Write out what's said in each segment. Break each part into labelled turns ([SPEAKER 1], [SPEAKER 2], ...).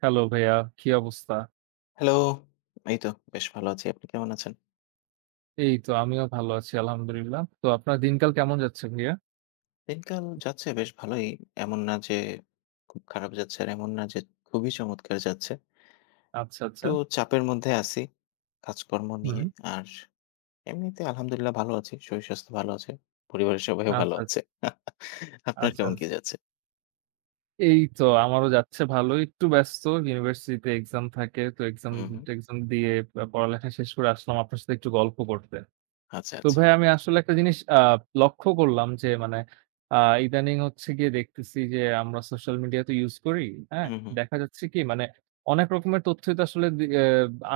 [SPEAKER 1] Hello ভাইয়া, কি অবস্থা?
[SPEAKER 2] হ্যালো! এই তো বেশ ভালো আছি। আপনি কেমন আছেন?
[SPEAKER 1] এই তো আমিও ভালো আছি আলহামদুলিল্লাহ। তো আপনার দিনকাল কেমন যাচ্ছে ভাইয়া?
[SPEAKER 2] দিনকাল যাচ্ছে বেশ ভালোই। এমন না যে খুব খারাপ যাচ্ছে, আর এমন না যে খুবই চমৎকার যাচ্ছে।
[SPEAKER 1] আচ্ছা, আচ্ছা।
[SPEAKER 2] একটু চাপের মধ্যে আছি কাজকর্ম
[SPEAKER 1] হুম।
[SPEAKER 2] নিয়ে। আর এমনিতে আলহামদুলিল্লাহ ভালো আছি। শরীর-স্বাস্থ্য ভালো আছে। পরিবারের সবাইও ভালো
[SPEAKER 1] আচ্ছা, আচ্ছা,
[SPEAKER 2] আছে। আপনার
[SPEAKER 1] আচ্ছা,
[SPEAKER 2] কেমন কি
[SPEAKER 1] আচ্ছা।
[SPEAKER 2] যাচ্ছে?
[SPEAKER 1] এই তো আমারও যাচ্ছে ভালোই। একটু ব্যস্ত। ইউনিভার্সিটিতে এক্সাম থাকে। তো
[SPEAKER 2] হুম, হুম।
[SPEAKER 1] এক্সাম-টেক্সাম দিয়ে পড়ালেখা শেষ করে আসলাম আপনার সাথে একটু গল্প করতে।
[SPEAKER 2] আচ্ছা,
[SPEAKER 1] তো
[SPEAKER 2] আচ্ছা।
[SPEAKER 1] ভাই আমি আসলে একটা জিনিস লক্ষ্য করলাম যে মানে আ ইদানিং হচ্ছে গিয়ে দেখতেছি যে আমরা সোশ্যাল মিডিয়া তো ইউজ করি, হ্যাঁ?
[SPEAKER 2] হুম, হুম।
[SPEAKER 1] দেখা যাচ্ছে কি মানে অনেক রকমের তথ্যই তো আসলে দি এ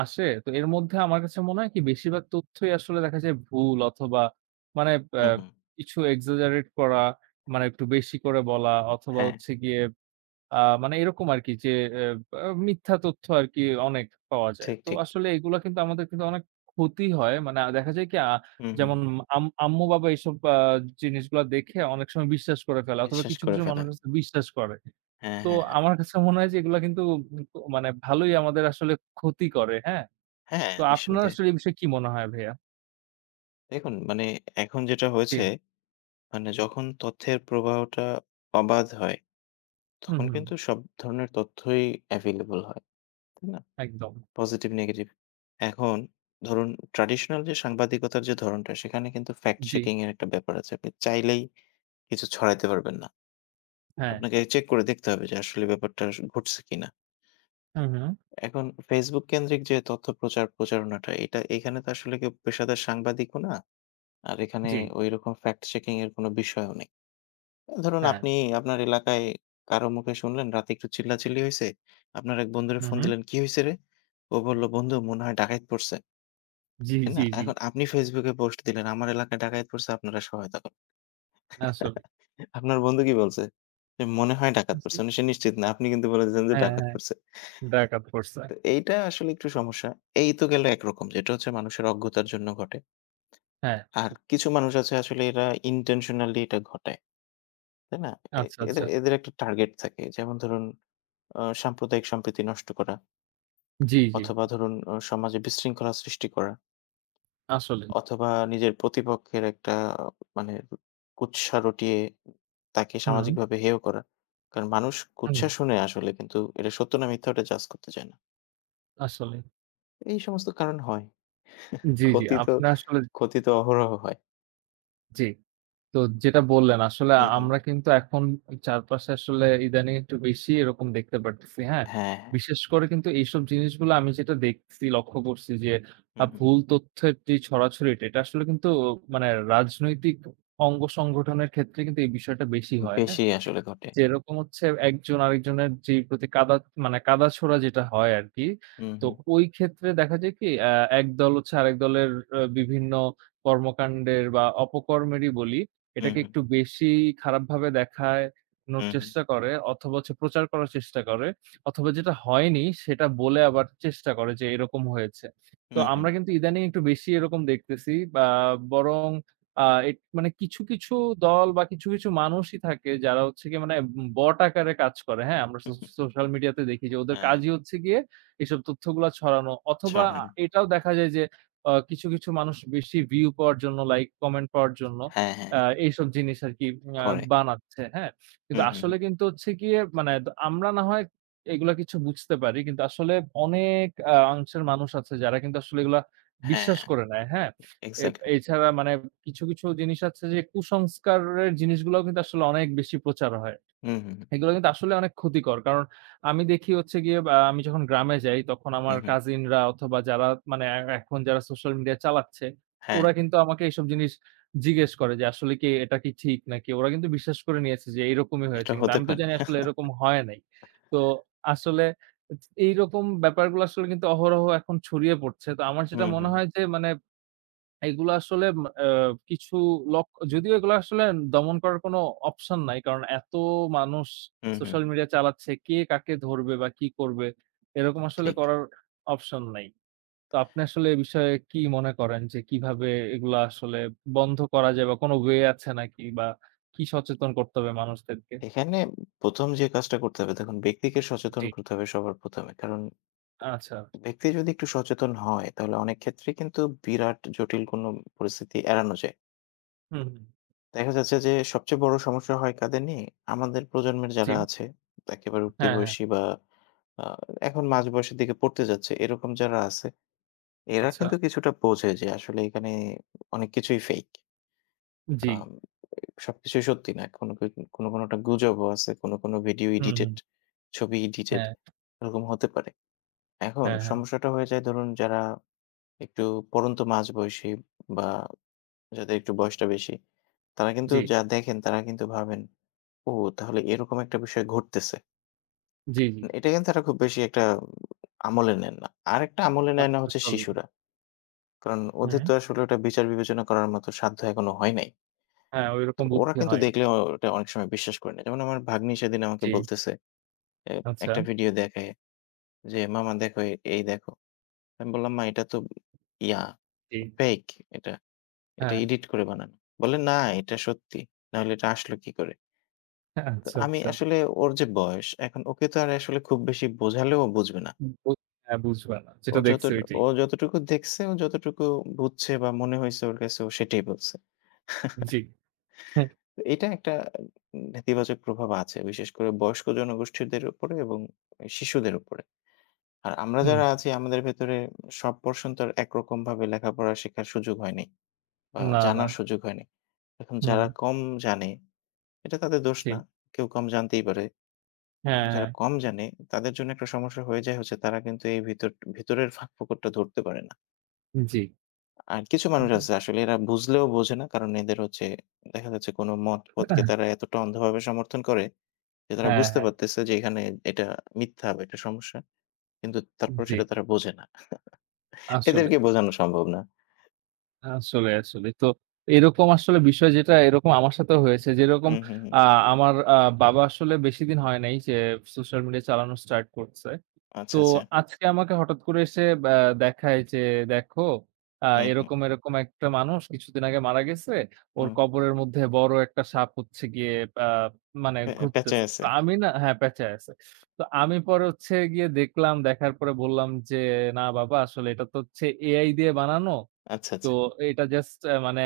[SPEAKER 1] আসে। তো এর মধ্যে আমার কাছে মনে হয় কি বেশিরভাগ তথ্যই আসলে দেখা যায় ভুল অথবা মানে আ
[SPEAKER 2] হুম, হুম।
[SPEAKER 1] কিছু exaggerate করা, মানে একটু বেশি করে বলা অথবা
[SPEAKER 2] হ্যাঁ,
[SPEAKER 1] হচ্ছে গিয়ে আ মানে এরকম আরকি যে অ্যা আ মিথ্যা তথ্য আরকি অনেক পাওয়া যায়।
[SPEAKER 2] ঠিক,
[SPEAKER 1] তো
[SPEAKER 2] ঠিক।
[SPEAKER 1] আসলে এগুলা কিন্তু আমাদের কিন্তু অনেক ক্ষতি হয়। মানে দেখা যায় কি
[SPEAKER 2] হুম, হুম,
[SPEAKER 1] যেমন
[SPEAKER 2] হুম।
[SPEAKER 1] আম্মু-বাবা এইসব জিনিসগুলা দেখে অনেক সময় বিশ্বাস করে ফেলে অথবা
[SPEAKER 2] বিশ্বাস
[SPEAKER 1] কিছু,
[SPEAKER 2] করে
[SPEAKER 1] কিছু মানুষ
[SPEAKER 2] ফেলেন।
[SPEAKER 1] আছে বিশ্বাস করে।
[SPEAKER 2] হ্যাঁ,
[SPEAKER 1] তো
[SPEAKER 2] হ্যাঁ, হ্যাঁ।
[SPEAKER 1] আমার কাছে মনে হয় যে এগুলা কিন্তু উম ক মানে ভালোই আমাদের আসলে ক্ষতি করে, হ্যাঁ?
[SPEAKER 2] হ্যাঁ,
[SPEAKER 1] তো আপনার
[SPEAKER 2] নিঃসন্দেহে।
[SPEAKER 1] আসলে এই বিষয়ে কি মনে হয় ভাইয়া?
[SPEAKER 2] দেখুন মানে এখন যেটা
[SPEAKER 1] জি।
[SPEAKER 2] হয়েছে মানে যখন তথ্যের প্রবাহটা অবাধ হয়,
[SPEAKER 1] হুম,
[SPEAKER 2] তখন
[SPEAKER 1] হুম।
[SPEAKER 2] কিন্তু সব ধরনের তথ্যই available হয়, তাই না?
[SPEAKER 1] একদম।
[SPEAKER 2] Positive, negative. এখন ধরুন ট্র্যাডিশনাল যে সাংবাদিকতার যে ধরনটা, সেখানে কিন্তু ফ্যাক্ট
[SPEAKER 1] জি।
[SPEAKER 2] চেকিং এর একটা ব্যাপার আছে। আপনি চাইলেই কিছু ছড়াইতে পারবেন না।
[SPEAKER 1] হ্যাঁ।
[SPEAKER 2] আপনাকে চেক করে দেখতে হবে যে আসলে ব্যাপারটা ঘটছে কিনা।
[SPEAKER 1] হুম, হুম।
[SPEAKER 2] এখন Facebook কেন্দ্রিক যে তথ্য প্রচার প্রচারণাটা, এটা এখানে তো আসলে কেউ পেশাদার সাংবাদিকও না। আর এখানে
[SPEAKER 1] জি।
[SPEAKER 2] ঐরকম ফ্যাক্ট চেকিং এর কোনো বিষয়ও নেই। ধরুন
[SPEAKER 1] হ্যাঁ।
[SPEAKER 2] আপনি আপনার এলাকায় কারো মুখে শুনলেন রাতে একটু চিল্লাচিল্লি হইছে। আপনার এক বন্ধুরে
[SPEAKER 1] হুম,
[SPEAKER 2] ফোন
[SPEAKER 1] হুম।
[SPEAKER 2] দিলেন, "কি হইছে রে?" ও বলল, "বন্ধু মনে হয় ডাকাত পড়ছে।"
[SPEAKER 1] জি,
[SPEAKER 2] তাই না?
[SPEAKER 1] জি, জি।
[SPEAKER 2] এখন আপনি Facebook এ পোস্ট দিলেন, "আমার এলাকায় ডাকাত পড়ছে আপনারা সহায়তা করেন।"
[SPEAKER 1] আসলেই।
[SPEAKER 2] আপনার বন্ধু কি বলছে? যে, "মনে হয় ডাকাত
[SPEAKER 1] জি।
[SPEAKER 2] পড়ছে।" মানে সে নিশ্চিত না। আপনি কিন্তু বলে দিলেন যে
[SPEAKER 1] হ্যাঁ,
[SPEAKER 2] ডাকাত
[SPEAKER 1] হ্যাঁ।
[SPEAKER 2] পড়ছে।
[SPEAKER 1] ব্যাকআপ করছে।
[SPEAKER 2] তো এইটা আসলে একটু সমস্যা। এই তো গেল একরকম যেটা হচ্ছে মানুষের অজ্ঞতার জন্য ঘটে।
[SPEAKER 1] হ্যাঁ।
[SPEAKER 2] আর কিছু মানুষ আছে আসলে এরা intentionally এটা ঘটায়। তাই না? এ
[SPEAKER 1] আচ্ছা,
[SPEAKER 2] এদের
[SPEAKER 1] আচ্ছা।
[SPEAKER 2] এদের একটা টার্গেট থাকে। যেমন ধরুন সাম্প্রদায়িক সম্প্রীতি নষ্ট করা
[SPEAKER 1] জি, জি।
[SPEAKER 2] অথবা ধরুন সমাজে বিশৃঙ্খলা সৃষ্টি করা
[SPEAKER 1] আসলেই।
[SPEAKER 2] অথবা নিজের প্রতিপক্ষের একটা আহ, মানে কুৎসা রটিয়ে তাকে
[SPEAKER 1] হুম,
[SPEAKER 2] সামাজিকভাবে হেয় করা। কারণ মানুষ
[SPEAKER 1] হুম।
[SPEAKER 2] কুৎসা শুনে আসলে কিন্তু এটা সত্য না মিথ্যা ওটা জাজ করতে চায় না।
[SPEAKER 1] আসলেই।
[SPEAKER 2] এই সমস্ত কারণ হয়।
[SPEAKER 1] জি, জি।
[SPEAKER 2] ক্ষতি তো
[SPEAKER 1] আপনি আসলে
[SPEAKER 2] ক্ষতি তো অহরহ হয়।
[SPEAKER 1] জি। তো যেটা বললেন আসলে
[SPEAKER 2] হুম, হুম।
[SPEAKER 1] আমরা কিন্তু এখন চারপাশে আসলে ইদানিং একটু বেশি এরকম দেখতে পারতেছি। হ্যাঁ?
[SPEAKER 2] হ্যাঁ, হ্যাঁ।
[SPEAKER 1] বিশেষ করে কিন্তু এইসব জিনিসগুলো আমি যেটা দেখছি, লক্ষ্য করছি যে
[SPEAKER 2] হুম, হুম।
[SPEAKER 1] ভুল তথ্যের যে ছড়াছড়িটা এটা আসলে কিন্তু মানে রাজনৈতিক অঙ্গ সংগঠনের ক্ষেত্রে কিন্তু এই বিষয়টা বেশি হয়। হ্যাঁ?
[SPEAKER 2] বেশি আসলে ঘটে।
[SPEAKER 1] যেরকম হচ্ছে একজন আরেকজনের যেই প্রতি কাদা মানে কাদা ছোঁড়া যেটা হয় আরকি।
[SPEAKER 2] হুম,
[SPEAKER 1] তো
[SPEAKER 2] হুম।
[SPEAKER 1] ওই ক্ষেত্রে দেখা যায় কি একদল হচ্ছে আরেক দলের বিভিন্ন কর্মকাণ্ডের বা অপকর্মেরই বলি,
[SPEAKER 2] হুম,
[SPEAKER 1] এটাকে
[SPEAKER 2] হুম।
[SPEAKER 1] একটু বেশি খারাপভাবে দেখানোর
[SPEAKER 2] হুম, হুম।
[SPEAKER 1] চেষ্টা করে অথবা হচ্ছে প্রচার করার চেষ্টা করে অথবা যেটা হয়নি সেটা বলে আবার চেষ্টা করে যে এরকম হয়েছে। তো
[SPEAKER 2] হুম, হুম।
[SPEAKER 1] আমরা কিন্তু ইদানিং একটু বেশি এরকম দেখতেছি বা বরং আ এট মানে কিছু, কিছু দল বা কিছু, কিছু মানুষই থাকে যারা হচ্ছে গিয়ে মানে বট আকারে কাজ করে, হ্যাঁ? আমরা
[SPEAKER 2] হুম হুম।
[SPEAKER 1] সোশ্যাল মিডিয়াতে দেখি যে ওদের
[SPEAKER 2] হ্যাঁ,
[SPEAKER 1] কাজই হচ্ছে গিয়ে এসব তথ্যগুলা ছড়ানো। অথবা
[SPEAKER 2] ছড়ানো।
[SPEAKER 1] এটাও দেখা যায় যে কিছু, কিছু মানুষ বেশি ভিউ পাওয়ার জন্য, লাইক, কমেন্ট পাওয়ার জন্য
[SPEAKER 2] হ্যাঁ, হ্যাঁ,
[SPEAKER 1] আ
[SPEAKER 2] হ্যাঁ।
[SPEAKER 1] এইসব জিনিস আরকি আ
[SPEAKER 2] করে।
[SPEAKER 1] বানাচ্ছে, হ্যাঁ? কিন্তু
[SPEAKER 2] হুম, হুম, হুম।
[SPEAKER 1] আসলে কিন্তু হচ্ছে গিয়ে মানে আমরা না হয় এগুলা কিছু বুঝতে পারি। কিন্তু আসলে অনেক অংশের মানুষ আছে যারা কিন্তু আসলে এগুলা
[SPEAKER 2] হ্যাঁ।
[SPEAKER 1] বিশ্বাস করে নেয়, হ্যাঁ?
[SPEAKER 2] এক্সাক্টলি।
[SPEAKER 1] এছাড়া মানে কিছু, কিছু জিনিস আছে যে কুসংস্কারের জিনিসগুলাও কিন্তু আসলে অনেক বেশি প্রচার হয়।
[SPEAKER 2] হুম, হুম,
[SPEAKER 1] এগুলো কিন্তু আসলে অনেক ক্ষতিকর। কারণ আমি দেখি হচ্ছে গিয়ে বা আমি যখন গ্রামে যাই তখন
[SPEAKER 2] হুম,
[SPEAKER 1] আমার
[SPEAKER 2] হুম।
[SPEAKER 1] কাজিনরা অথবা যারা মানে এখন যারা সোশ্যাল মিডিয়া চালাচ্ছে,
[SPEAKER 2] হ্যাঁ,
[SPEAKER 1] ওরা কিন্তু আমাকে এইসব জিনিস জিজ্ঞেস করে যে আসলে কি এটা কি ঠিক নাকি ওরা কিন্তু বিশ্বাস করে নিয়েছে যে এইরকমই
[SPEAKER 2] এটা
[SPEAKER 1] হয়েছে। কিন্তু
[SPEAKER 2] হতে
[SPEAKER 1] আমি তো
[SPEAKER 2] পারে।
[SPEAKER 1] জানি আসলে এরকম হয় নাই। তো আসলে এইরকম ব্যাপারগুলো আসলে কিন্তু অহরহ এখন ছড়িয়ে পড়ছে। তো আমার যেটা
[SPEAKER 2] হুম,
[SPEAKER 1] মনে
[SPEAKER 2] হুম,
[SPEAKER 1] হয় যে মানে এগুলো আসলে ম আ কিছু লক যদিও এগুলো আসলে দমন করার কোনো অপশন নাই। কারণ এত মানুষ
[SPEAKER 2] হুম, হুম,
[SPEAKER 1] সোশ্যাল
[SPEAKER 2] হুম।
[SPEAKER 1] মিডিয়া চালাচ্ছে, কে কাকে ধরবে বা কি করবে? এরকম আসলে
[SPEAKER 2] ঠিক।
[SPEAKER 1] করার অপশন নাই। তো আপনি আসলে এ বিষয়ে কি মনে করেন যে কিভাবে এগুলা আসলে বন্ধ করা যায় বা কোনো ওয়ে আছে নাকি? বা কি সচেতন করতে হবে মানুষদেরকে?
[SPEAKER 2] এখানে ১ম যে কাজটা করতে হবে দেখুন ব্যক্তিকে সচেতন
[SPEAKER 1] জি।
[SPEAKER 2] করতে হবে সবার ১ম এ। কারণ
[SPEAKER 1] আচ্ছা।
[SPEAKER 2] ব্যক্তি যদি একটু সচেতন হয় তাহলে অনেক ক্ষেত্রেই কিন্তু বিরাট জটিল কোনো পরিস্থিতি এড়ানো যায়।
[SPEAKER 1] হুম, হুম।
[SPEAKER 2] দেখা যাচ্ছে যে সবচেয়ে বড় সমস্যা হয় কাদের নিয়ে? আমাদের প্রজন্মের
[SPEAKER 1] জি।
[SPEAKER 2] যারা আছে একেবারে উঠতি
[SPEAKER 1] হ্যাঁ, হ্যাঁ।
[SPEAKER 2] বয়সী বা আ এখন মাঝ বয়সের দিকে পড়তে যাচ্ছে এরকম যারা আছে এরা
[SPEAKER 1] আচ্ছা।
[SPEAKER 2] কিন্তু কিছুটা বোঝে যে আসলে এখানে অনেক কিছুই ফেক।
[SPEAKER 1] জি।
[SPEAKER 2] আম সবকিছুই সত্যি না। কোনো কোনোটা গুজবও আছে। কোনো, কোনো ভিডিও
[SPEAKER 1] হুম,
[SPEAKER 2] এডিটেড,
[SPEAKER 1] হুম।
[SPEAKER 2] ছবি এডিটেড
[SPEAKER 1] হ্যাঁ,
[SPEAKER 2] এরকম হতে পারে। এখন
[SPEAKER 1] হ্যাঁ, হ্যাঁ।
[SPEAKER 2] সমস্যাটা হয়ে যায় ধরুন যারা একটু পড়ন্ত মাঝবয়সী বা যাদের একটু বয়সটা বেশি, তারা কিন্তু
[SPEAKER 1] জি,
[SPEAKER 2] যা দেখেন তারা কিন্তু ভাবেন, "ও তাহলে এরকম একটা বিষয় ঘটতেছে।"
[SPEAKER 1] জি, জি।
[SPEAKER 2] মানে এটা কিন্তু তারা খুব বেশি একটা আমলে নেন না। আরেকটা আমলে নেয় না হচ্ছে
[SPEAKER 1] আসলেই।
[SPEAKER 2] শিশুরা। কারণ
[SPEAKER 1] হুম।
[SPEAKER 2] ওদের তো আসলে ওটা বিচার বিবেচনা করার মতো সাধ্য এখনো হয় নাই।
[SPEAKER 1] হ্যাঁ,
[SPEAKER 2] তো
[SPEAKER 1] ওইরকম
[SPEAKER 2] ওরা
[SPEAKER 1] বুদ্ধি
[SPEAKER 2] কিন্তু
[SPEAKER 1] হয়।
[SPEAKER 2] দেখলেও ওটা অনেক সময় বিশ্বাস করে না। যেমন আমার ভাগ্নি সেদিন আমাকে
[SPEAKER 1] জি,
[SPEAKER 2] বলতেছে, এ
[SPEAKER 1] আচ্ছা।
[SPEAKER 2] একটা ভিডিও দেখায় যে, "মামা দেখো এই দেখো।" আমি বললাম, "মা এটা তো ইয়া
[SPEAKER 1] জি।
[SPEAKER 2] ফেক এটা। এটা
[SPEAKER 1] হ্যাঁ,
[SPEAKER 2] এডিট করে বানানো।" বলে, "না এটা সত্যি। নাহলে এটা আসলো কি করে?" তো
[SPEAKER 1] আচ্ছা,
[SPEAKER 2] আমি
[SPEAKER 1] আচ্ছা।
[SPEAKER 2] আসলে ওর যে বয়স, এখন ওকে তো আর আসলে খুব বেশি বোঝালেও বুঝবে না।
[SPEAKER 1] বু হ্যাঁ, বুঝবে না।
[SPEAKER 2] ও
[SPEAKER 1] যেটা
[SPEAKER 2] যত
[SPEAKER 1] দেখছি ওইটাই।
[SPEAKER 2] ও যতটুকু দেখছে, ও যতটুকু বুঝছে বা মনে হইছে ওর কাছে ও সেটাই বলছে।
[SPEAKER 1] জি। হ্যাঁ,
[SPEAKER 2] তো এটা একটা নেতিবাচক প্রভাব আছে। বিশেষ করে বয়স্ক জনগোষ্ঠীদের উপরে এবং শিশুদের উপরে। আর আমরা
[SPEAKER 1] হুম।
[SPEAKER 2] যারা আছি আমাদের ভেতরে সব পোর্শন তো আর একরকমভাবে লেখাপড়া শেখার সুযোগ হয়নি বা
[SPEAKER 1] না, না।
[SPEAKER 2] জানার সুযোগ হয়নি। এখন
[SPEAKER 1] হুম,
[SPEAKER 2] যারা কম জানে এটা তাদের দোষ না।
[SPEAKER 1] ঠিক।
[SPEAKER 2] কেউ কম জানতেই পারে।
[SPEAKER 1] হ্যাঁ,
[SPEAKER 2] এখন যারা
[SPEAKER 1] হ্যাঁ।
[SPEAKER 2] কম জানে তাদের জন্য একটা সমস্যা হয়ে যায় হচ্ছে তারা কিন্তু এই ভিতর ভিতরের ফাঁক ফোকরটা ধরতে পারে না।
[SPEAKER 1] জি।
[SPEAKER 2] আর কিছু মানুষ আছে আসলে এরা বুঝলেও বোঝে না। কারণ এদের হচ্ছে দেখা যাচ্ছে কোনো মত পথকে তারা এতটা অন্ধভাবে সমর্থন করে যে তারা
[SPEAKER 1] হ্যাঁ,
[SPEAKER 2] বুঝতে
[SPEAKER 1] হ্যাঁ।
[SPEAKER 2] পারতেছে যে এখানে এটা মিথ্যা বা এটা সমস্যা। কিন্তু তারপরে
[SPEAKER 1] জি।
[SPEAKER 2] সেটা তারা বোঝে না।
[SPEAKER 1] আসলে,
[SPEAKER 2] এদেরকে বোঝানো সম্ভব না।
[SPEAKER 1] আসলে, আসলে। তো এরকম আসলে বিষয় যেটা এরকম আমার সাথেও হয়েছে। যেরকম
[SPEAKER 2] হুম, হুম, হুম।
[SPEAKER 1] আ আমার বাবা আসলে বেশিদিন হয় নাই যে সোশ্যাল মিডিয়া চালানো স্টার্ট করছে। তো
[SPEAKER 2] আচ্ছা, আচ্ছা।
[SPEAKER 1] আজকে আমাকে হঠাৎ করে এসে দেখায় যে, "দেখো
[SPEAKER 2] হুম, হুম,
[SPEAKER 1] এরকম, এরকম একটা মানুষ কিছুদিন আগে মারা গেছে। ওর
[SPEAKER 2] হুম।
[SPEAKER 1] কবরের মধ্যে বড় একটা সাপ হচ্ছে গিয়ে আ মানে
[SPEAKER 2] প্যাঁচায়
[SPEAKER 1] ঘুরতেছে।"
[SPEAKER 2] আছে।
[SPEAKER 1] তো আমি না হ্যাঁ, পেঁচায় আছে। তো আমি পরে হচ্ছে গিয়ে দেখলাম, দেখার পরে বললাম যে, "না বাবা আসলে এটা তো হচ্ছে এআই দিয়ে বানানো।
[SPEAKER 2] আচ্ছা,
[SPEAKER 1] তো
[SPEAKER 2] আচ্ছা।
[SPEAKER 1] এটা জাস্ট মানে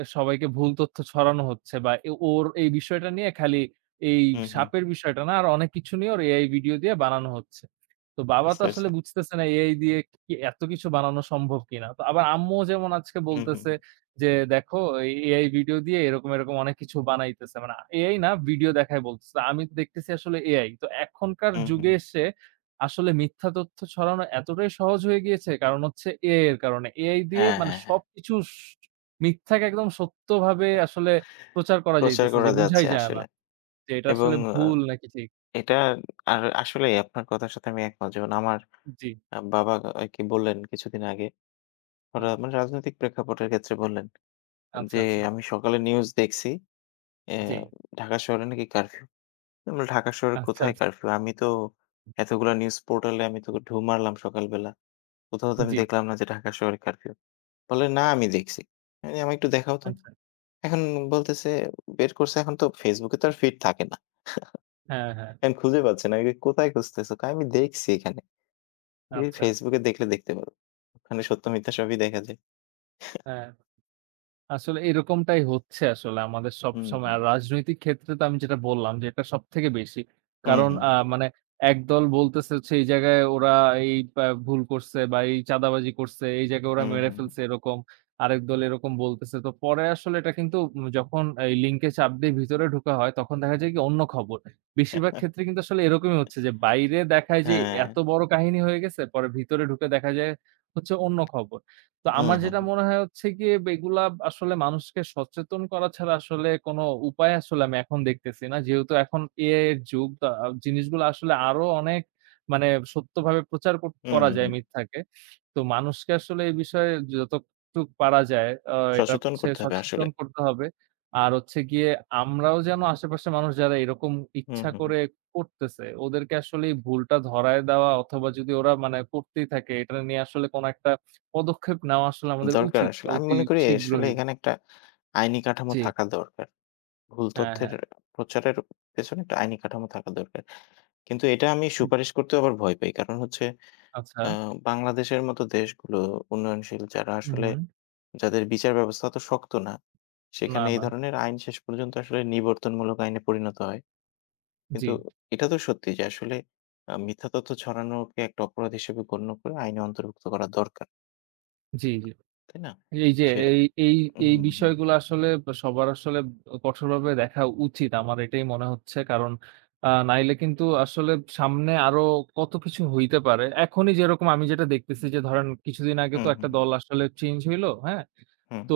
[SPEAKER 1] সবাইকে ভুল তথ্য ছড়ানো হচ্ছে বা ওর এই বিষয়টা নিয়ে খালি এই
[SPEAKER 2] হুম, হুম।
[SPEAKER 1] সাপের বিষয়টা না, আর অনেক কিছু নিয়ে ওর এআই ভিডিও দিয়ে বানানো হচ্ছে। তো বাবা তো
[SPEAKER 2] বুঝতে পারছি।
[SPEAKER 1] আসলে বুঝতেছে না এআই দিয়ে কি এত কিছু বানানো সম্ভব কিনা। তো আবার আম্মুও যেমন আজকে
[SPEAKER 2] হুম, হুম,
[SPEAKER 1] বলতেছে
[SPEAKER 2] হুম।
[SPEAKER 1] যে, "দেখো এই এআই ভিডিও দিয়ে এরকম, এরকম অনেক কিছু বানাইতেছে।" মানে এআই না ভিডিও দেখায় বলতেছে। আমি তো দেখতেছি আসলে এআই। তো এখনকার
[SPEAKER 2] হুম, হুম,
[SPEAKER 1] যুগে
[SPEAKER 2] হুম।
[SPEAKER 1] এসে আসলে মিথ্যা তথ্য ছড়ানো এতটাই সহজ হয়ে গিয়েছে কারণ হচ্ছে AI এর কারণে। AI দিয়ে
[SPEAKER 2] হ্যাঁ,
[SPEAKER 1] মানে
[SPEAKER 2] হ্যাঁ, হ্যাঁ।
[SPEAKER 1] সবকিছু মিথ্যাকে একদম সত্যভাবে আসলে প্রচার করা
[SPEAKER 2] প্রচার
[SPEAKER 1] যাইতেছে
[SPEAKER 2] করা
[SPEAKER 1] যে
[SPEAKER 2] যাচ্ছে
[SPEAKER 1] বুঝাই যায় না
[SPEAKER 2] আসলে।
[SPEAKER 1] যে এটা
[SPEAKER 2] এবং
[SPEAKER 1] আসলে ভুল নাকি ঠিক।
[SPEAKER 2] এটা আর আসলেই আপনার কথার সাথে আমি একমত। যেমন আমার
[SPEAKER 1] জি,
[SPEAKER 2] বাবা আরকি বললেন কিছুদিন আগে। ওরা
[SPEAKER 1] হুম।
[SPEAKER 2] মানে রাজনৈতিক প্রেক্ষাপটের ক্ষেত্রে বললেন
[SPEAKER 1] আচ্ছা,
[SPEAKER 2] যে,
[SPEAKER 1] আচ্ছা।
[SPEAKER 2] "আমি সকালে নিউজ দেখছি, অ্যা
[SPEAKER 1] জি।
[SPEAKER 2] ঢাকা শহরে নাকি কারফিউ" আমরা ঢাকা শহরে
[SPEAKER 1] আচ্ছা,
[SPEAKER 2] কোথায়
[SPEAKER 1] আচ্ছা।
[SPEAKER 2] কারফিউ? আমি তো এতগুলা নিউজ পোর্টালে আমি তো ঢু মারলাম সকালবেলা। কোথাও তো আমি
[SPEAKER 1] জি।
[SPEAKER 2] দেখলাম না যে ঢাকা শহরে কারফিউ। বলে, "না আমি দেখছি।" আমি বলি, "আমায় একটু দেখাও তো।"
[SPEAKER 1] আচ্ছা।
[SPEAKER 2] এখন বলতেছে বের করছে এখন তো Facebook এ তো আর ফিড থাকে না।
[SPEAKER 1] হ্যাঁ, হ্যাঁ।
[SPEAKER 2] এখন খুঁজে পাচ্ছে না। আমি কই, "কোথায় খুঁজতেছো?" কয়, "আমি দেখছি এখানে।" এই
[SPEAKER 1] আচ্ছা।
[SPEAKER 2] Facebook এ দেখলে দেখতে পারো। ওখানে সত্য মিথ্যা সবই দেখা যায়।
[SPEAKER 1] হ্যাঁ। আসলে এরকমটাই হচ্ছে আসলে আমাদের
[SPEAKER 2] হুম,
[SPEAKER 1] সবসময়।
[SPEAKER 2] হুম।
[SPEAKER 1] আর রাজনৈতিক ক্ষেত্রে তো আমি যেটা বললাম যে এটা সবথেকে বেশি।
[SPEAKER 2] হুম,
[SPEAKER 1] কারণ
[SPEAKER 2] হুম,
[SPEAKER 1] মানে একদল বলতেছে হচ্ছে এই জায়গায় ওরা এই পা ভুল করছে বা এই চাঁদাবাজি করছে, এই জায়গায় ওরা
[SPEAKER 2] হুম, হুম,
[SPEAKER 1] মেরে
[SPEAKER 2] হুম, হুম।
[SPEAKER 1] ফেলছে এরকম। আরেক দল এরকম বলতেছে। তো পরে আসলে এটা কিন্তু যখন এই লিঙ্কে চাপ দিয়ে ভিতরে ঢোকা হয় তখন দেখা যায় কি অন্য খবর। বেশিরভাগ ক্ষেত্রে কিন্তু আসলে এরকমই হচ্ছে যে বাইরে দেখায় যে
[SPEAKER 2] হ্যাঁ।
[SPEAKER 1] এত বড় কাহিনী হয়ে গেছে, পরে ভিতরে ঢুকে দেখা যায় হচ্ছে অন্য খবর। তো
[SPEAKER 2] হুম,
[SPEAKER 1] আমার
[SPEAKER 2] হুম,
[SPEAKER 1] যেটা
[SPEAKER 2] হুম,
[SPEAKER 1] মনে হয় হচ্ছে গিয়ে এগুলা আসলে মানুষকে সচেতন করা ছাড়া আসলে কোনো উপায় আসলে আমি এখন দেখতেছি না। যেহেতু এখন এআই এর যুগ তা আ জিনিসগুলো আসলে আরো অনেক মানে সত্যভাবে প্রচার কর
[SPEAKER 2] হুম,
[SPEAKER 1] করা
[SPEAKER 2] হুম,
[SPEAKER 1] যায়
[SPEAKER 2] হুম।
[SPEAKER 1] মিথ্যাকে। তো মানুষকে আসলে এই বিষয়ে যতটুক পারা যায় এটা
[SPEAKER 2] সচেতন
[SPEAKER 1] হচ্ছে
[SPEAKER 2] করতে হবে আসলে।
[SPEAKER 1] সচেতন করতে হবে। আর হচ্ছে গিয়ে আমরাও যেন আশেপাশের মানুষ যারা এরকম
[SPEAKER 2] হুম,
[SPEAKER 1] ইচ্ছা
[SPEAKER 2] হুম, হুম।
[SPEAKER 1] করে করতেছে, ওদেরকে আসলে এই ভুলটা ধরায় দেওয়া অথবা যদি ওরা মানে করতেই থাকে এটা নিয়ে আসলে কোনো একটা পদক্ষেপ নেওয়া আসলে আমাদের
[SPEAKER 2] দরকার
[SPEAKER 1] উচিত
[SPEAKER 2] আসলে। আমি
[SPEAKER 1] অতি
[SPEAKER 2] মনে করি আসলে
[SPEAKER 1] শীঘ্রই।
[SPEAKER 2] এখানে একটা আইনি কাঠামো
[SPEAKER 1] জি।
[SPEAKER 2] থাকা দরকার। ভুল
[SPEAKER 1] হ্যাঁ,
[SPEAKER 2] তথ্যের
[SPEAKER 1] হ্যাঁ।
[SPEAKER 2] প্রচারের পেছনে একটা আইনি কাঠামো থাকা দরকার। কিন্তু এটা আমি
[SPEAKER 1] উম
[SPEAKER 2] সুপারিশ করতেও আবার ভয় পাই। কারণ হচ্ছে
[SPEAKER 1] আচ্ছা।
[SPEAKER 2] আ বাংলাদেশের মতো দেশগুলো উন্নয়নশীল যারা
[SPEAKER 1] হুম,
[SPEAKER 2] আসলে
[SPEAKER 1] হুম।
[SPEAKER 2] যাদের বিচার ব্যবস্থা অত শক্ত না,
[SPEAKER 1] না,
[SPEAKER 2] সেখানে এই
[SPEAKER 1] না।
[SPEAKER 2] ধরনের আইন শেষ পর্যন্ত আসলে নিবর্তনমূলক আইনে পরিণত হয়।
[SPEAKER 1] জি,
[SPEAKER 2] কিন্তু এটা তো সত্যি যে আসলে মিথ্যা তথ্য ছড়ানোকে একটা অপরাধ হিসেবে গণ্য করে আইনে অন্তর্ভুক্ত করা দরকার।
[SPEAKER 1] জি, জি।
[SPEAKER 2] তাই না?
[SPEAKER 1] এই যে
[SPEAKER 2] যে
[SPEAKER 1] এই এই এই
[SPEAKER 2] হুম, হুম,
[SPEAKER 1] বিষয়গুলো আসলে সবার আসলে কঠোরভাবে দেখা উচিত। আমার এটাই মনে হচ্ছে। কারণ নাইলে কিন্তু আসলে সামনে আরো কত কিছু হইতে পারে। এখনই যেরকম আমি যেটা দেখতেছি যে ধরেন কিছুদিন আগে তো
[SPEAKER 2] হুম, হুম,
[SPEAKER 1] একটা দল আসলে চেঞ্জ হইল, হ্যাঁ?
[SPEAKER 2] হুম।
[SPEAKER 1] তো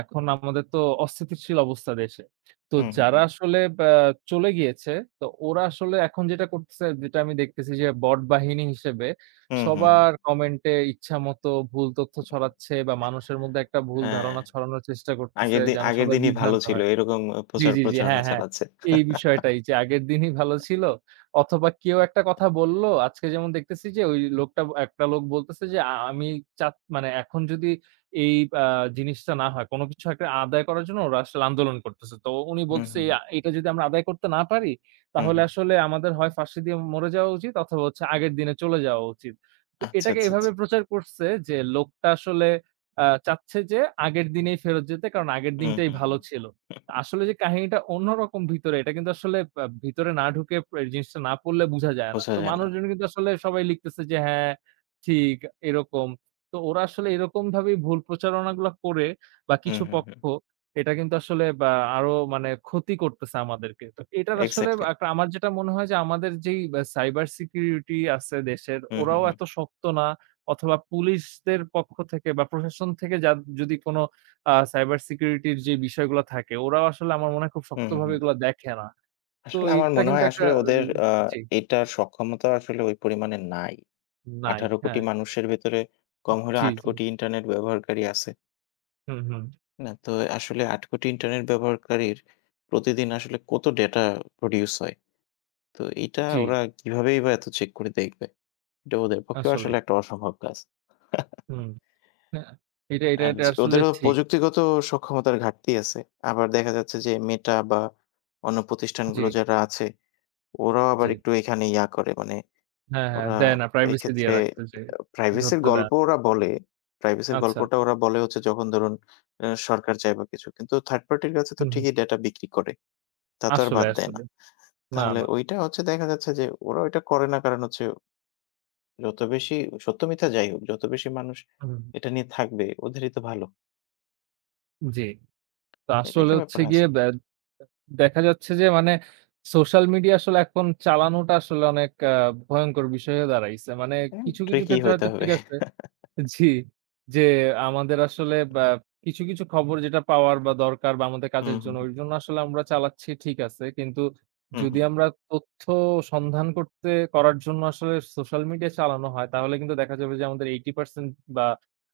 [SPEAKER 1] এখন আমাদের তো অস্থিতিশীল অবস্থা দেশে। তো
[SPEAKER 2] হুম, হুম,
[SPEAKER 1] যারা
[SPEAKER 2] হুম।
[SPEAKER 1] আসলে চলে গিয়েছে, তো ওরা আসলে এখন যেটা করতেছে, যেটা আমি দেখতেছি যে বট বাহিনী হিসেবে
[SPEAKER 2] হুম, হুম, হুম।
[SPEAKER 1] সবার কমেন্টে ইচ্ছামতো ভুল তথ্য ছড়াচ্ছে বা মানুষের মধ্যে একটা ভুল
[SPEAKER 2] হ্যাঁ,
[SPEAKER 1] ধারণা ছড়ানোর চেষ্টা করতেছে যেন
[SPEAKER 2] আগের
[SPEAKER 1] সবাই
[SPEAKER 2] দিনই ভালো
[SPEAKER 1] বিভ্রান্ত
[SPEAKER 2] ছিল।
[SPEAKER 1] হয়।
[SPEAKER 2] এরকম
[SPEAKER 1] জি,
[SPEAKER 2] প্রচার
[SPEAKER 1] জি, জি।
[SPEAKER 2] প্রচারণা
[SPEAKER 1] হ্যাঁ, হ্যাঁ।
[SPEAKER 2] চালাচ্ছে।
[SPEAKER 1] এই বিষয়টাই যে আগের দিনই ভালো ছিল। অথবা কেউ একটা কথা বলল, আজকে যেমন দেখতেছি যে ওই লোকটা একটা লোক বলতেছে যে আমি মানে এখন যদি এই আ জিনিসটা না হয়, কোন কিছু একটা আদায় করার জন্য ওরা আসলে আন্দোলন করতেছে। তো উনি
[SPEAKER 2] হুম,
[SPEAKER 1] বলতেছে
[SPEAKER 2] হুম,
[SPEAKER 1] "এই এটা যদি আমরা আদায় করতে না পারি,
[SPEAKER 2] হুম,
[SPEAKER 1] তাহলে
[SPEAKER 2] হুম।
[SPEAKER 1] আসলে আমাদের হয় ফাঁসি দিয়ে মরে যাওয়া উচিত অথবা হচ্ছে আগের দিনে চলে যাওয়া উচিত।" তো
[SPEAKER 2] আচ্ছা,
[SPEAKER 1] এটাকে
[SPEAKER 2] আচ্ছা,
[SPEAKER 1] এভাবে
[SPEAKER 2] আচ্ছা।
[SPEAKER 1] প্রচার করছে যে লোকটা আসলে চাচ্ছে যে আগের দিনেই ফেরত যেতে কারণ আগের
[SPEAKER 2] হুম,
[SPEAKER 1] দিনটাই
[SPEAKER 2] হুম,
[SPEAKER 1] ভালো
[SPEAKER 2] হুম।
[SPEAKER 1] ছিল। আসলে যে কাহিনীটা অন্যরকম ভিতরে এটা কিন্তু আসলে ভিতরে না ঢুকে জিনিসটা না পড়লে বুঝা যায় না।
[SPEAKER 2] বোঝা
[SPEAKER 1] তো
[SPEAKER 2] যায় না।
[SPEAKER 1] মানুষজন কিন্তু আসলে সবাই লিখতেছে যে হ্যাঁ, ঠিক এরকম। তো ওরা আসলে এরকম ভাবেই ভুল প্রচারণাগুলা করে বা
[SPEAKER 2] হুম,
[SPEAKER 1] কিছু
[SPEAKER 2] হুম, হুম।
[SPEAKER 1] পক্ষ এটা কিন্তু আসলে বা আরো মানে ক্ষতি করতেছে আমাদেরকে। তো এটার আসলে
[SPEAKER 2] এক্সাক্টলি।
[SPEAKER 1] একটা আমার যেটা মনে হয় যে আমাদের যেই সাইবার সিকিউরিটি আছে দেশের
[SPEAKER 2] হুম, হুম,
[SPEAKER 1] ওরাও
[SPEAKER 2] হুম।
[SPEAKER 1] এত শক্ত না অথবা পুলিশদের পক্ষ থেকে বা প্রশাসন থেকে যদি কোন সাইবার সিকিউরিটির যে বিষয়গুলা থাকে, ওরাও আসলে আমার মনে হয় খুব
[SPEAKER 2] হুম, হুম,
[SPEAKER 1] শক্তভাবে
[SPEAKER 2] হুম।
[SPEAKER 1] এগুলা দেখে না। তো
[SPEAKER 2] আসলে আমার
[SPEAKER 1] এটা
[SPEAKER 2] মনে
[SPEAKER 1] কিন্তু
[SPEAKER 2] হয়
[SPEAKER 1] একটা
[SPEAKER 2] আসলে ওদের
[SPEAKER 1] রি জি,
[SPEAKER 2] এটার সক্ষমতা আসলে ওই পরিমাণে নাই।
[SPEAKER 1] নাই।
[SPEAKER 2] ১৮ কোটি
[SPEAKER 1] হ্যাঁ,
[SPEAKER 2] মানুষের ভেতরে কম হলেও
[SPEAKER 1] জি,
[SPEAKER 2] ৮
[SPEAKER 1] জি।
[SPEAKER 2] কোটি ইন্টারনেট ব্যবহারকারী আছে।
[SPEAKER 1] হুম, হুম।
[SPEAKER 2] না? তো আসলে ৮ কোটি ইন্টারনেট ব্যবহারকারীর প্রতিদিন আসলে কত ডেটা প্রডিউস হয়? তো এইটা
[SPEAKER 1] জি,
[SPEAKER 2] ওরা কিভাবেই বা এত চেক করে দেখবে? এটা ওদের পক্ষেও আসলে
[SPEAKER 1] আসলেই।
[SPEAKER 2] একটা অসম্ভব কাজ।
[SPEAKER 1] হুম। হ্যাঁ, এটা এটা
[SPEAKER 2] আর
[SPEAKER 1] এটা
[SPEAKER 2] যে
[SPEAKER 1] আসলে
[SPEAKER 2] ওদেরও
[SPEAKER 1] ঠিক।
[SPEAKER 2] প্রযুক্তিগত সক্ষমতার ঘাটতি আছে। আবার দেখা যাচ্ছে যে Meta বা অন্য
[SPEAKER 1] জি,
[SPEAKER 2] প্রতিষ্ঠানগুলো যারা আছে, ওরাও আবার
[SPEAKER 1] জি।
[SPEAKER 2] একটু এখানে ইয়া করে মানে
[SPEAKER 1] হ্যাঁ, হ্যাঁ,
[SPEAKER 2] ওরা
[SPEAKER 1] দেয় না। প্রাইভেসি দিয়ে
[SPEAKER 2] এক্ষেত্রে
[SPEAKER 1] রাখছে যে
[SPEAKER 2] প্রাইভেসির
[SPEAKER 1] ধরতে দেয়
[SPEAKER 2] গল্প
[SPEAKER 1] না।
[SPEAKER 2] ওরা বলে। প্রাইভেসির
[SPEAKER 1] আচ্ছা।
[SPEAKER 2] গল্পটা ওরা বলে হচ্ছে যখন ধরুন সরকার চায় বা কিছু। কিন্তু থার্ড পার্টির কাছে তো
[SPEAKER 1] হুম,
[SPEAKER 2] ঠিকই
[SPEAKER 1] হুম।
[SPEAKER 2] ডেটা বিক্রি করে। তা তো আর
[SPEAKER 1] আসলে,
[SPEAKER 2] বাদ দেয় না।
[SPEAKER 1] আসলে। না,
[SPEAKER 2] তাহলে
[SPEAKER 1] না।
[SPEAKER 2] ওইটা হচ্ছে দেখা যাচ্ছে যে ওরা ওইটা করে না কারণ হচ্ছে যত বেশি সত্য মিথ্যা যাই হোক, যত বেশি মানুষ
[SPEAKER 1] হুম,
[SPEAKER 2] এটা নিয়ে থাকবে ওদেরই তো ভালো।
[SPEAKER 1] জি। তো
[SPEAKER 2] এটা
[SPEAKER 1] আসলে
[SPEAKER 2] একটা
[SPEAKER 1] হচ্ছে
[SPEAKER 2] ব্যাপার
[SPEAKER 1] গিয়ে
[SPEAKER 2] আছে।
[SPEAKER 1] দেখা যাচ্ছে যে মানে সোশ্যাল মিডিয়া আসলে এখন চালানোটা আসলে অনেক ভয়ংকর বিষয় হয়ে দাঁড়াইছে। মানে কিছু, কিছু
[SPEAKER 2] ট্রিকি
[SPEAKER 1] ক্ষেত্রে
[SPEAKER 2] হইতে
[SPEAKER 1] হয়তো
[SPEAKER 2] হবে।
[SPEAKER 1] ঠিক আছে। জি, যে আমাদের আসলে বা কিছু, কিছু খবর যেটা পাওয়ার বা দরকার বা আমাদের
[SPEAKER 2] হুম,
[SPEAKER 1] কাজের
[SPEAKER 2] হুম,
[SPEAKER 1] জন্য, ওই জন্য আসলে আমরা চালাচ্ছি ঠিক আছে। কিন্তু
[SPEAKER 2] হুম,
[SPEAKER 1] যদি
[SPEAKER 2] হুম,
[SPEAKER 1] আমরা তথ্য সন্ধান করতে করার জন্য আসলে সোশ্যাল মিডিয়া চালানো হয়, তাহলে কিন্তু দেখা যাবে যে আমাদের 80% বা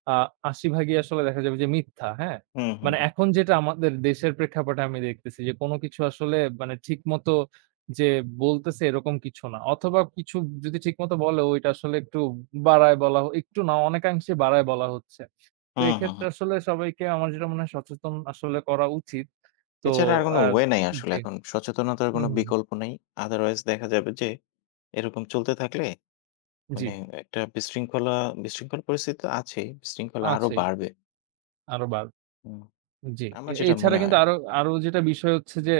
[SPEAKER 1] আ ৮০ ভাগই আসলে দেখা যাবে যে মিথ্যা, হ্যাঁ?
[SPEAKER 2] হুম, হুম,
[SPEAKER 1] মানে
[SPEAKER 2] হুম,
[SPEAKER 1] এখন যেটা আমাদের দেশের প্রেক্ষাপটে আমি দেখতেছি যে, কোন কিছু আসলে মানে ঠিকমতো যে বলতেছে এরকম কিছু না। অথবা কিছু যদি ঠিকমতো বলেও এটা আসলে একটু বাড়ায় বলা হ একটু না অনেকাংশে বাড়ায় বলা হচ্ছে। তো
[SPEAKER 2] হুম, হুম।
[SPEAKER 1] এক্ষেত্রে
[SPEAKER 2] হুম।
[SPEAKER 1] আসলে সবাইকে আমার যেটা মনে হয় সচেতন আসলে করা উচিত। তো
[SPEAKER 2] এছাড়া আর কোনো
[SPEAKER 1] আ
[SPEAKER 2] ওয়ে নাই আসলে
[SPEAKER 1] জি।
[SPEAKER 2] এখন। সচেতনতার
[SPEAKER 1] হুম,
[SPEAKER 2] কোনো
[SPEAKER 1] হুম।
[SPEAKER 2] বিকল্প নেই। আদারওয়াইজ দেখা যাবে যে এরকম চলতে থাকলে
[SPEAKER 1] জি,
[SPEAKER 2] মানে একটা বিশৃঙ্খলা বিশৃঙ্খল পরিস্থিতি তো আছেই। বিশৃঙ্খলা আরো
[SPEAKER 1] আছেই।
[SPEAKER 2] বাড়বে।
[SPEAKER 1] আরো বাড়বে।
[SPEAKER 2] হুম,
[SPEAKER 1] জি।
[SPEAKER 2] আমার যেটা
[SPEAKER 1] এছাড়া
[SPEAKER 2] মনে হয়।
[SPEAKER 1] কিন্তু আরো, আরো যেটা বিষয় হচ্ছে যে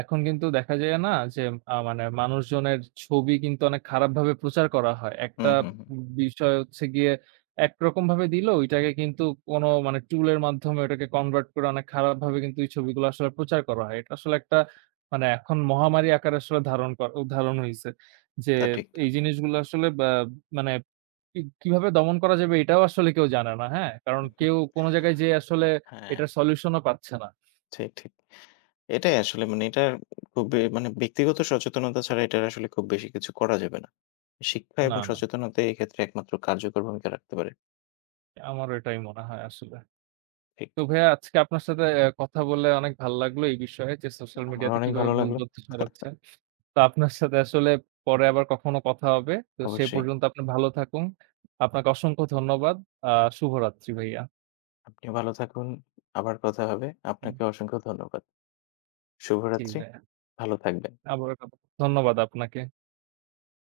[SPEAKER 1] এখন কিন্তু দেখা যায় না যে মানে মানুষজনের ছবি কিন্তু অনেক খারাপভাবে প্রচার করা হয়। একটা
[SPEAKER 2] হুম, হুম, হুম।
[SPEAKER 1] বিষয় হচ্ছে গিয়ে একরকমভাবে দিল ওইটাকে কিন্তু কোনো মানে টুলের মাধ্যমে ওটাকে convert করে অনেক খারাপভাবে কিন্তু এই ছবিগুলো আসলে প্রচার করা হয়। এটা আসলে একটা মানে এখন মহামারী আকারে আসলে ধারণ হইছে। যে
[SPEAKER 2] তা ঠিক।
[SPEAKER 1] এই জিনিসগুলো আসলে বা মানে কিভাবে দমন করা যাবে এটাও আসলে কেউ জানে না, হ্যাঁ? কারণ কেউ কোন জায়গায় যেয়ে আসলে
[SPEAKER 2] হ্যাঁ,
[SPEAKER 1] এটার সলিউশনও পাচ্ছে না।
[SPEAKER 2] ঠিক, ঠিক। এটাই আসলে মানে এটা খুব মানে ব্যক্তিগত সচেতনতা ছাড়া এটার আসলে খুব বেশি কিছু করা যাবে না। শিক্ষা
[SPEAKER 1] না,
[SPEAKER 2] এবং
[SPEAKER 1] না।
[SPEAKER 2] সচেতনতা এক্ষেত্রে একমাত্র কার্যকর ভূমিকা রাখতে পারে।
[SPEAKER 1] আমারও এটাই মনে হয় আসলে।
[SPEAKER 2] ঠিক।
[SPEAKER 1] তো ভাইয়া আজকে আপনার সাথে কথা বলে অনেক ভাল লাগলো এই বিষয়ে যে সোশ্যাল
[SPEAKER 2] আমারও
[SPEAKER 1] মিডিয়াতে
[SPEAKER 2] অনেক
[SPEAKER 1] কিভাবে
[SPEAKER 2] ভালো
[SPEAKER 1] ভুল
[SPEAKER 2] লাগলো।
[SPEAKER 1] তথ্য ছড়াচ্ছে। তো আপনার সাথে আসলে পরে আবার কখনো কথা হবে। তো সে
[SPEAKER 2] অবশ্যই।
[SPEAKER 1] পর্যন্ত আপনি ভালো থাকুন। আপনাকে অসংখ্য ধন্যবাদ। আ শুভরাত্রি ভাইয়া।
[SPEAKER 2] আপনিও ভালো থাকুন। আবার কথা হবে। আপনাকে অসংখ্য ধন্যবাদ।
[SPEAKER 1] জি
[SPEAKER 2] শুভরাত্রি।
[SPEAKER 1] ভাইয়া।
[SPEAKER 2] ভালো থাকবেন।
[SPEAKER 1] আবারও কথা ধন্যবাদ আপনাকে।